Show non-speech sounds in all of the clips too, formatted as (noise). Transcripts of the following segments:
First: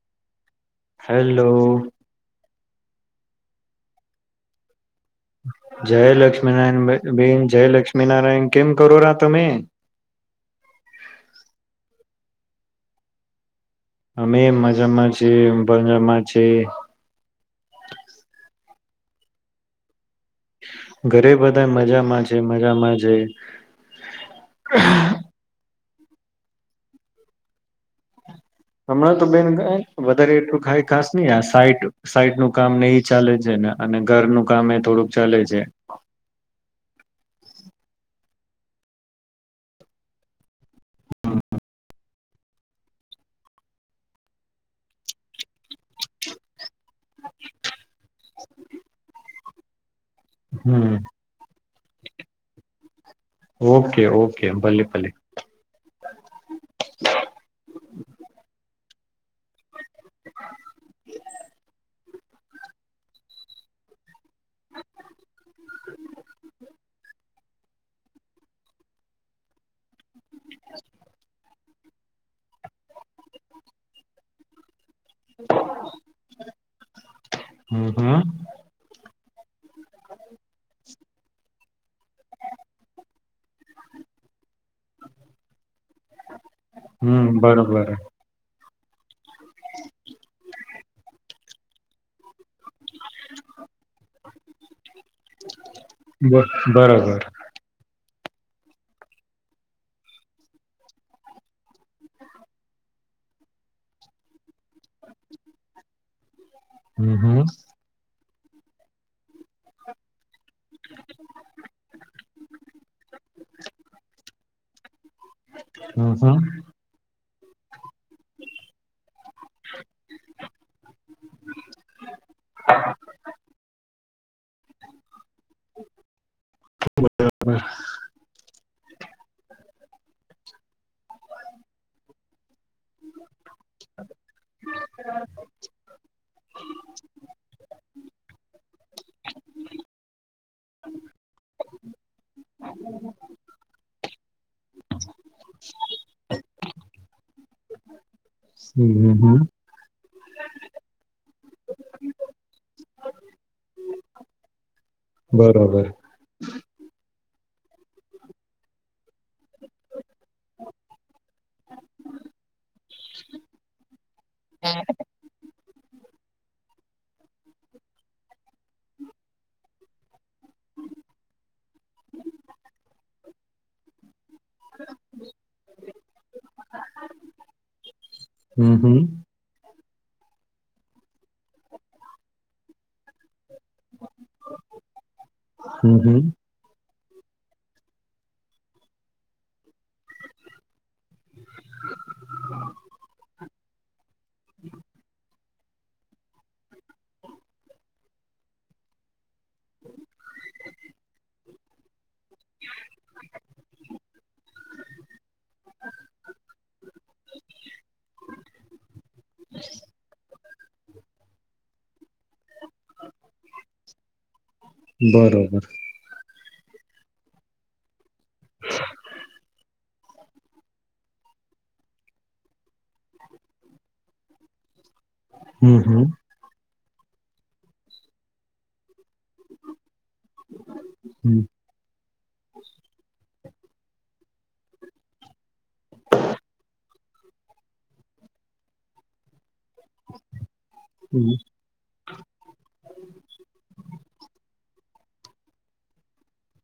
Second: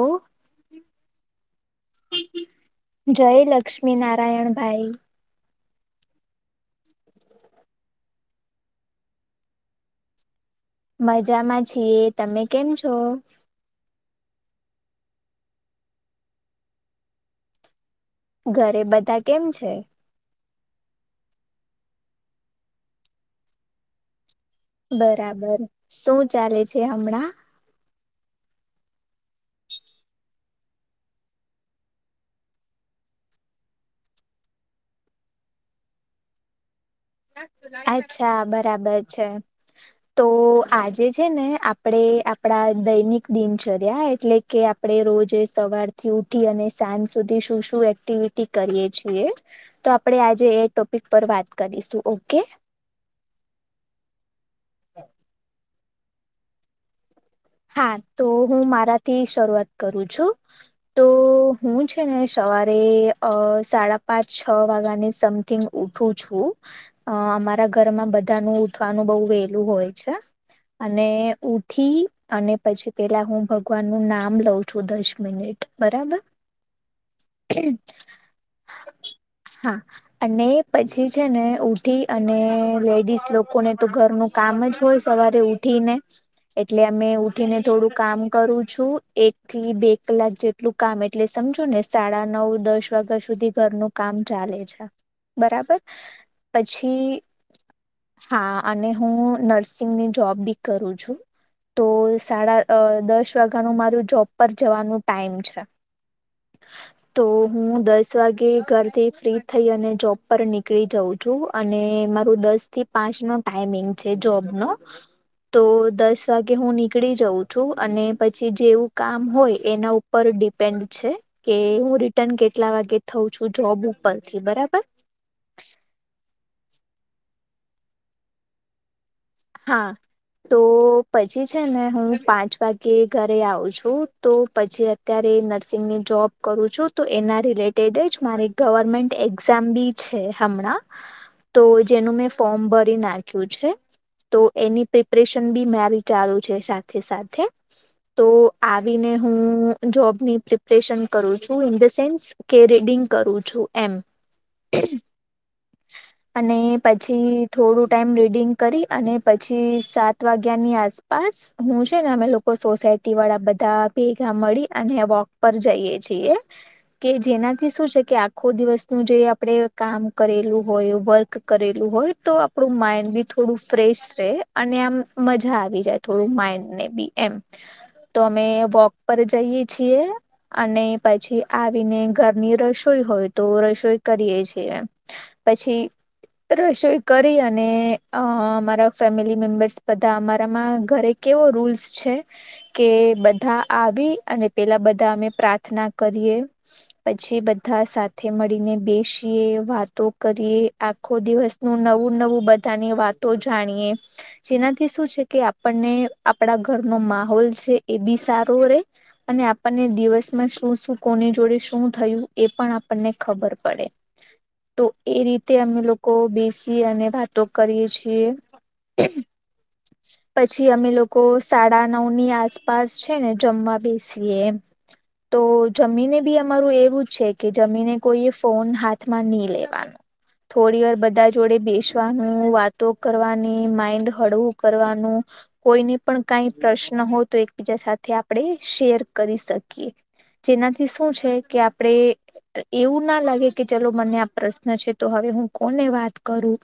ઓ hello. જય લક્ષ્મી નારાયણ ભાઈ. જય લક્ષ્મી નારાયણ બેન જય લક્ષ્મી નારાયણ કેમ કરો રા તમે મજામાં છીએ. તમે કેમ છો? અમે મજામાં છીએ પંજરમાં છે. ઘરે બધા કેમ છે. ઘરે બધા મજામાં છે મજામાં છે. બરાબર. શું ચાલે છે હમણાં હમણાં તો બેન વધારે એટલું ખાઈ ખાસ નહી આ સાઈટ સાઈટ નું કામ ને એ ચાલે છે ને અને ઘરનું કામ એ થોડુંક ચાલે છે. અચ્છા બરાબર છે તો આજે છે ને આપડે આપડા દૈનિક દિનચર્યા એટલે કે આપડે રોજ સવારથી ઉઠી અને સાંજ સુધી શું શું એક્ટિવિટી કરીએ છીએ તો આપડણે આજે એ હમ ટોપિક પર વાત કરીશું. ઓકે ઓકે ઓકે ભલે ભલે હા તો હું મારા તીસ શરૂઆત કરું છું તો હું છે ને સવારે અ સાડા પાંચ છ વાગ્યા ની સમથિંગ ઉઠું છું અમારા ઘરમાં બધા નું ઉઠવાનું બહુ વેલું હોય છે અને ઉઠી અને પછી પેલા હું ભગવાન નું નામ લઉં. છુ દસ મિનિટ બરાબર. હમ હમ. હા અને પછી છે ને ઉઠી અને લેડીસ લોકોને તો ઘરનું કામ જ હોય સવારે ઉઠીને એટલે અમે હમ ઉઠી ને બરોબર થોડું કામ કરું છું એક થી બેકલાજ એલું કામ એટલે સમજો ને સાડા નવ દસ વાગ્યા સુધી ઘરનું કામ ચાલે છે બરાબર પછી બરોબર હા અને હું નર્સિંગની જોબ બી કરું છું. તો સાડા દસ વાગ્યાનું મારું જોબ પર જવાનું ટાઈમ છે. હમ તો હમ હું દસ વાગે ઘરથી ફ્રી થઈ અને જોબ પર નીકળી જઉં છું અને મારું દસ થી પાંચ નો ટાઈમિંગ છે જોબ નો તો હમ દસ હમ વાગે કે હું નીકળી જઉં છું અને પછી જેવું કામ હોય એના ઉપર ડિપેન્ડ છે કે હું રિટર્ન કેટલા વાગે થઉ છું જોબ જોબ પરથી બરાબર બરાબર હા તો પછી છે ને હું પાંચ વાગે કે ઘરે આવ છું તો પછી અત્યારે નર્સિંગની જોબ કરું છું તો એના રિલેટેડ જ મારી ગવર્મેન્ટ એક્ઝામ બી છે હમણાં તો જેનું મેં ફોર્મ ભરી નાખ્યું છે તો એની પ્રિપરેશન બી મારી ચાલુ છે સાથે સાથે તો આવીને હમ હમ હું જોબની પ્રિપરેશન કરું છું ઇન ધ સેન્સ કે રીડિંગ કરું છું એમ બરોબર અને પછી પછી થોડું ટાઈમ રીડિંગ કરી અને પછી સાત વાગ્યાની આસપાસ હું છે ને અમે લોકો સોસાયટી વાળા બધા ભેગા મળી અને વોક ઉપર જઈએ છીએ કે જેનાથી શું છે કે આખો દિવસનું જે આપણેે કામ કરેલું હોય વર્ક કરેલું હોય તો આપડું માઈન્ડ બી થોડું ફ્રેશ રે અને આમ મજા આવી જાય થોડું માઈન્ડ ને બી એમ તો અમે હમ વોક હમ પર જઈએ છીએ અને પછી આવીને ઘરની રસોઈ હોય તો રસોઈ કરીયે છીએ પછી હમ હમ રસોઈ કરી અને અ મારા ફેમિલી મેમ્બર્સ બધા અમારામાં ઘરે કેવો રૂલ્સ છે કે બધા આવી અને પેલા બધા અમે પ્રાર્થના કરીએ પછી બધા સાથે મળીને બેસીએ વાતો કરીએ આખો દિવસનું નવું નવું બધાની વાતો જાણીએ જેનાથી શું છે કે આપણને આપણા ઘરનો માહોલ છે એ બી સારો રે અને આપણને દિવસમાં શું શું કોની જોડે શું થયું એ પણ આપણને ખબર પડે તો એ રીતે બરોબર અમે લોકો ઓ બેસીએ અને વાતો કરીએ છીએ. પછી અમે લોકો સાડા નવ ની આસપાસ છે ને જમવા બેસીએ એમ તો હમ હમ જમીને હમ બી અમારું એવું જ છે કે જમીને કોઈએ ફોન હાથમાં ની લેવાનો થોડી વાર બધા જોડે બેસવાનું વાતો કરવાની માઈન્ડ હળવું કરવાનું કોઈને પણ કઈ પ્રશ્ન હો તો એકબીજા સાથે આપણે શેર કરી શકીએ જેનાથી શું છે હમ કે આપણે એવું ના લાગે કે ચલો મને આ પ્રશ્ન છે તો હવે હું કોને વાત કરું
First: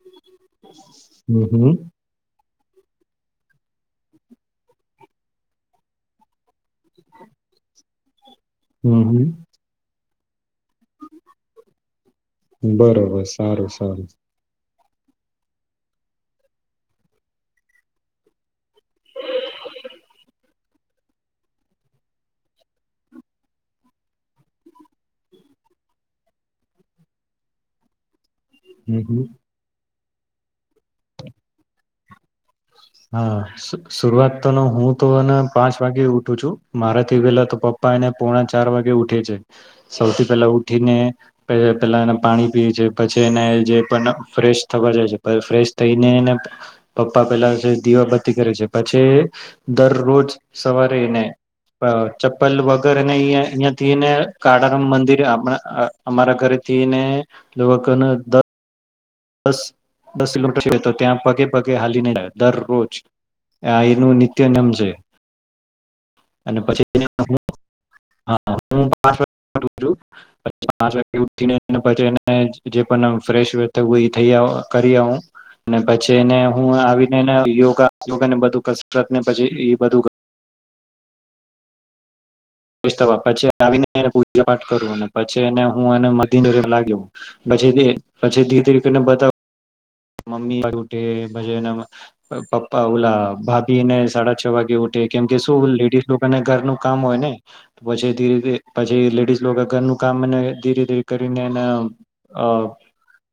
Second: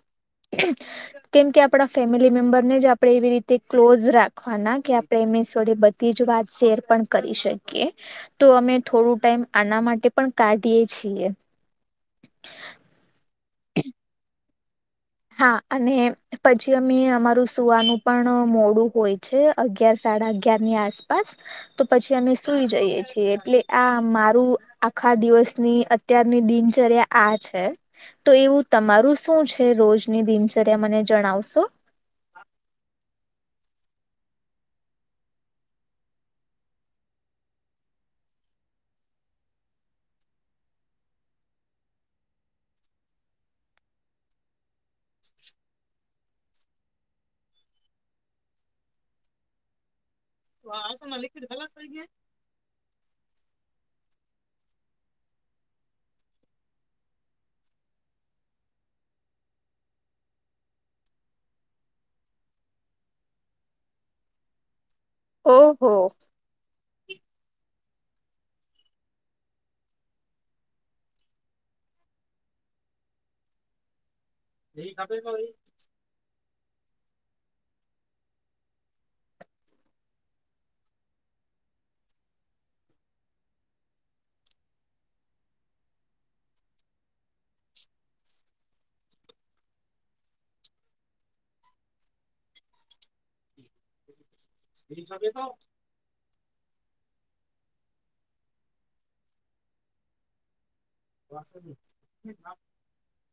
કેમ કે હમ આપણા ફેમિલી મેમ્બરને જ આપણે એવી રીતે ક્લોઝ રાખવાના કે આપણે એમ જોડે બધી જ વાત શેર પણ કરી શકીએ તો અમે થોડું હમ ટાઈમ આના માટે પણ કાઢીએ છીએ બરોબર સારું સારું હા અને પછી અમે અમારું સુવાનું પણ મોડું હોય છે અગયાર સાડા અગયારની આસપાસ તો પછી અમે સુઈ જઈએ છીએ એટલે આ મારું આખા દિવસની અત્યારની દિનચર્યા આ છે તો એવું હમ તમારું હમ શું છે રોજ ની દિનચર્યા મને જણાવશો હા શ શરૂઆત તો હું તો એને પાંચ વાગે ઉઠું છું મારા થી પેલા તો પપ્પા એને પોણા ચાર વાગે ઉઠે છે સૌથી પેલા ઉઠીને પેલા એના પાણી પી છે પછી એને જે પણ ફ્રેશ થવા જાય છે ફ્રેશ થઈને ને પપ્પા પેલા જ. દીવાબતી કરે છે પછી દરરોજ સવારે ને પ ચપ્પલ વગેર (unintelligible) ને કાળારામ મંદિર આમણા અમારા ઘરે થી ને લગન દસ દસ દસ કિલોમીટર છે તો ત્યાં પગે પગે હાલી ન જાય દરરોજ આ એનું નિત્ય નિયમ છે. ઓહો હા હું પાંચ (unintelligible) જે પણ ફેસ તો કોઈ થઈ આવું કરી આવું ને પછી એને હું આવીને એને યોગા યોગા ને બધું કસરત ને પછી એ બધું પછી આવીને પૂજા પાઠ કરું અને પછી એને હું એ મધી લાગ્યો પછી પછી ધી ધીરે કરીને બતાવ મમ્મી પછી પપ્પા ઓલા ભાભી એને સાડા છ વાગે ઉથે કેમકે શું લેડીઝ લોકોને ઘરનું કામ હોય ને પછી ધીરેથી પછી લેડીઝ લોકો ઘરનું કામ ને ધીરે કરીને એનેે અ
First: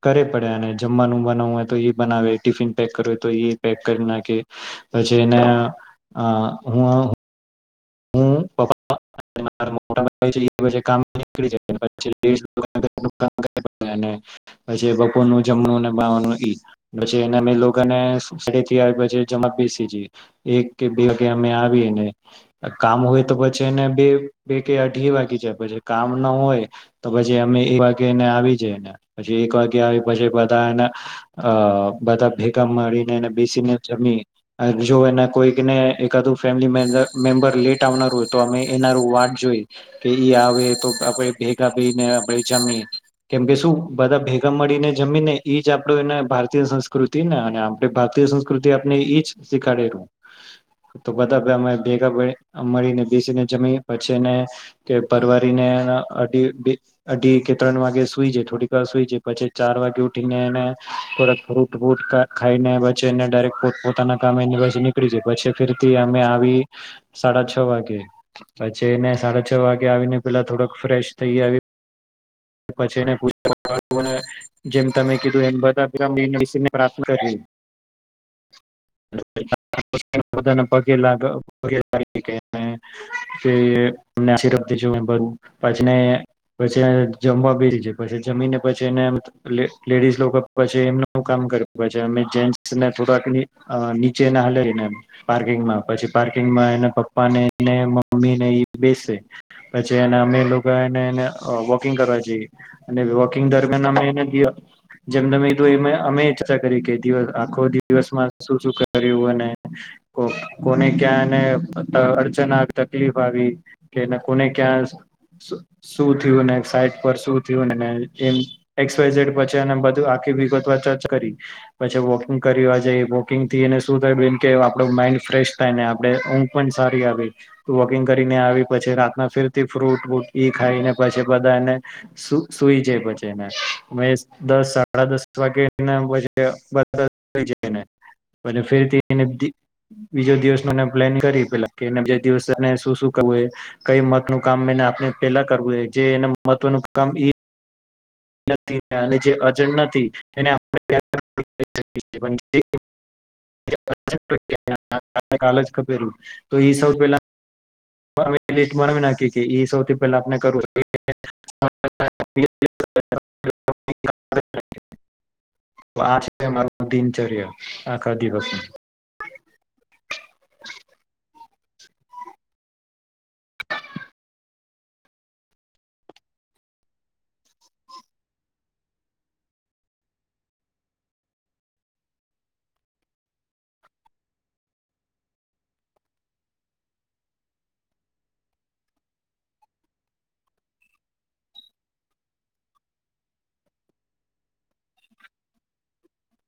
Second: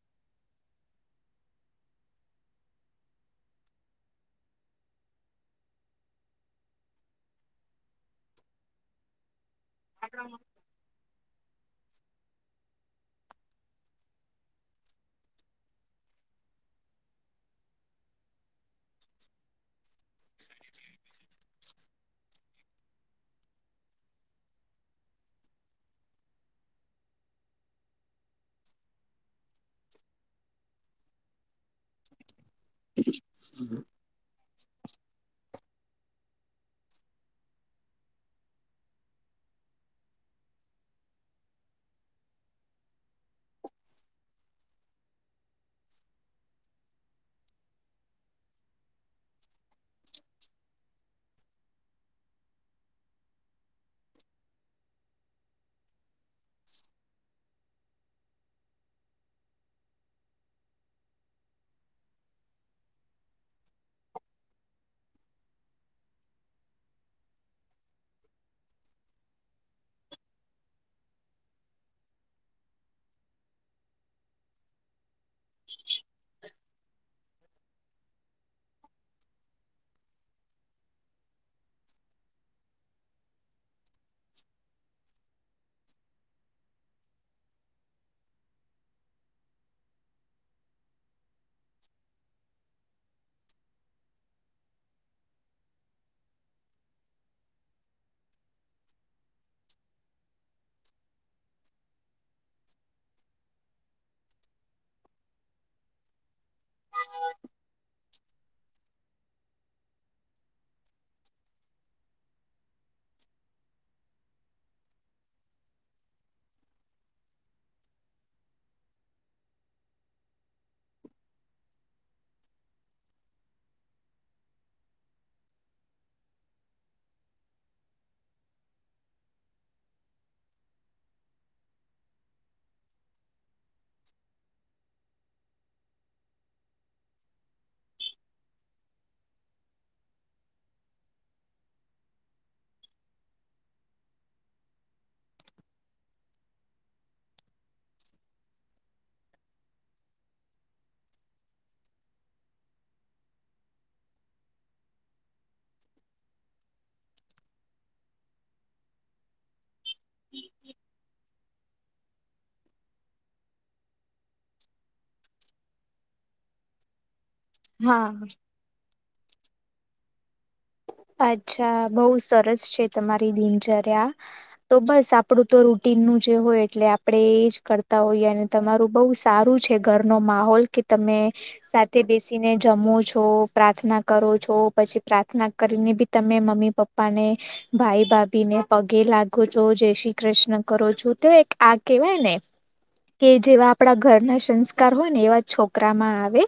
કરે પડે અને જમવાનું બનાવવું હોય તો એ બનાવે ટીફિન પેક કરવ હોય તો એ પેક કરી નાખે પછી એને અ હું હું (unintelligible) મોટા (unintelligible) કામ નીકળી જાય (inaudible) કામ હોય તો પછી એને બે બે કે અઢી વાગી જાય પછી કામ ન હોય તો પછી અમે એક વાગે એને આવી જાયને પછી એક વાગે આવી પછી બધાને અ બધા ભે ગા મળીને અને બેસીને જમી જો એના કોઈકને એકાદું ફેમિલી મે મેમ્બર લેટ આવનાર હોય તો અમે એનાર વાટ જોઈ કે ઈ આવે તો આપણેે ભેગા થને આપણે જમીએ કેમ કે શું બધા ભેગા મળીને જમી ને એજ આપ એને ભારતીય સંસ્કૃતિ ને અને આપણે ભારતીય સંસ્કૃતિ આપને એઈજ શીખાડેલું તો બધા અમે (unintelligible) મળીને બેસીને જમી પછીને તે પરવારીને અઢી બે અઢીકે ત્રણ વાગે સુઈ જાય થોડી વાર સુઈ જાય પછી ચાર વાગે ઉઠીને એને થોડાક ફૂટૂટ ખાઈને પછી એને ડાયરેક્ટ પો પોતાના કમે નીકળી જાય પછી ફેરતી અમે આવી. સાડા છ વાગે પછી એને સાડા છ વાગે આવીને પેલા થોડક ફ્રેશ થઈ આવી. પછી એને પૂજા અને જેમ તમે એ બધા પ્રાર્થ કરી. (inaudible) જમવા બી ર પી જમીને પછી એને લેડીઝ લોકો પછી એમનું કામ કરે પછી અમે જેને થોડાક નીચેને હલાને પાર્કિંગમાં પછી પાર્કિંગમાં એના પપ્પા ને મમ્મી ને એ બેસે પછી એ અમે લોકો એને ંગ કરવા અને વોકિંગ દરમિયાન અમે જેમમે અમે કરી કે દ આખો દિવસમાં શું શું કર્યું અને કોને ક્યાં એને અડચના તકલીફ આવી કે કોને ક્યાં શું થયું. સાઈટ પર શું થયું પછી બધું આી વિગત ચર્ચ કરી પછી વોકિંગ કરી જ વોકિંગથીને શું થાય બે કે આપ માઈન્ડ ફ્રેશ થાય ને આપે ઊંઘ પણ સારી આવે વોકિંગ કરીને આવી પછી રાતના ફેરતી ફ્રૂટ વટ ખાઈને પછી બધા એને સુઈ જાય પછી મે દસ સાડા દસ વાગે પ બઈ જાયને ફેરથી બીજો દિવસ મ પ્લેન કરી પેલા બીજ દિવસને શું શું કરવું કઈ મત નું કામ આપણે પેલા કરવું. જે એના મહત્વનું કામ ઈ જે અજ નથી તેનેેલું તો એ સૌ પહેલા મ મણવ નાયા સૌ પેલા આપને કરું. (inaudible) આચર્ય હા આખા દિવસમાં (inaudible) અચ્છા બઉુ સરસ છે તમારી દિનચર્યા તો બસ આપડું તો રૂટીન નું જે હોય એટલે આપડે એજ કરતા હોઈએ અને તમારું બહુ સારું છે ઘરનો માહોલ કે તમે સાથે બેસીને જમો છો પ્રાર્થના કરો છો પછી પ્રાર્થના કરીને બી તમે મમ્મી પપ્પા ને ભાઈ ભાભી ને પગે લાગો છો જય શ્રી કૃષ્ણ કરો છો તો એક આ કેહેવાય ને કે જેવા આપડા ઘરના સંસ્કાર હોય ને એવા છોકરામાં આવે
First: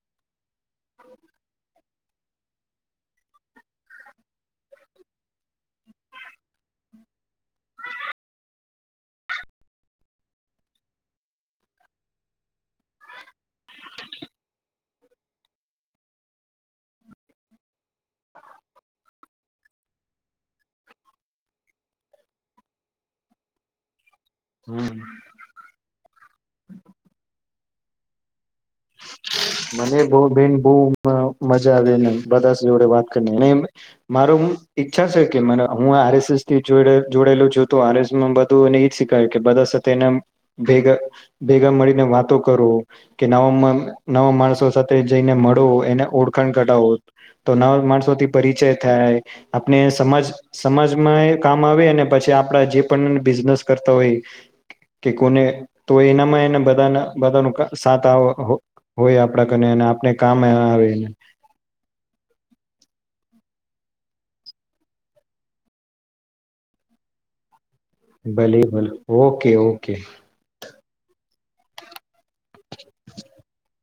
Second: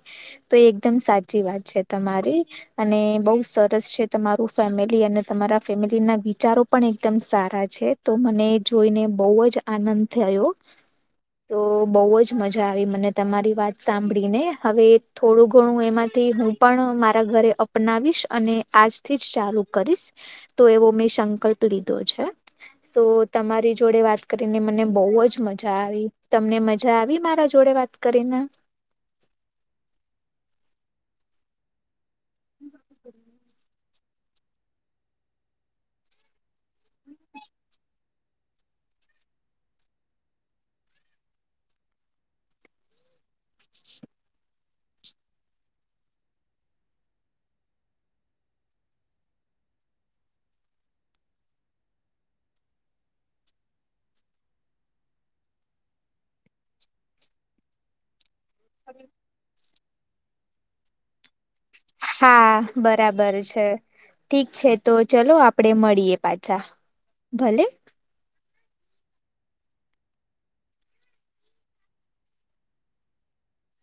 તો એકદમ સાચી વાત છે તમારી અને બહ સરસ છે. તમારું ફેમિલી અને તમારા ફેમિલીના વિચારો પણ એકદમ સારા છે તો મને જોઈને બહુ જ આનંદ થયો તો બહુ જ મજા આવી મને તમારી વાત સાંભળીને હવે થોડું ઘણું એમાંથી હું પણ મારા ઘરે અપનાવીશ અને આજ થી જ ચાલુ કરીશ તો એવો મેં સંકલ્પ લીધો છે સ તમારી જોડે વાત કરીને મને હમ બહુ જ મજા આવી તમને મજા આવી મારા જોડે વાત કરીને મને બો બેન બો મજા આવી નઈ બધા જોડે વાત કરીને મારો ઈચ્છા છે કે મને હું આરએસએસ થી જોડાયેલું છ તો આર એસસમાં બધું એને એજ શીખાય કે બધા સાથે એનેેગા ભેગા મળીને વાતો કરું કે ન નવા માણસો સાથે જઈને મળો એને ઓળખાણ કઢાવો તો નવા માણસોથી પરિચય થાય આપણે સમાજ સમાજમાં એ કામ આવે ને પછી આપડા જે પણ બિઝનેસ કરતા હોય કે કોને તો એનામાં એને બધાના બધાનો સાથ હોય આપણા કને અને ને કામે આવે હા બરાબર છે ઠીક છે તો ચલો આપડે મળીએ પાછા ભલે ભલે ભલે ઓકે ઓકે. (inaudible)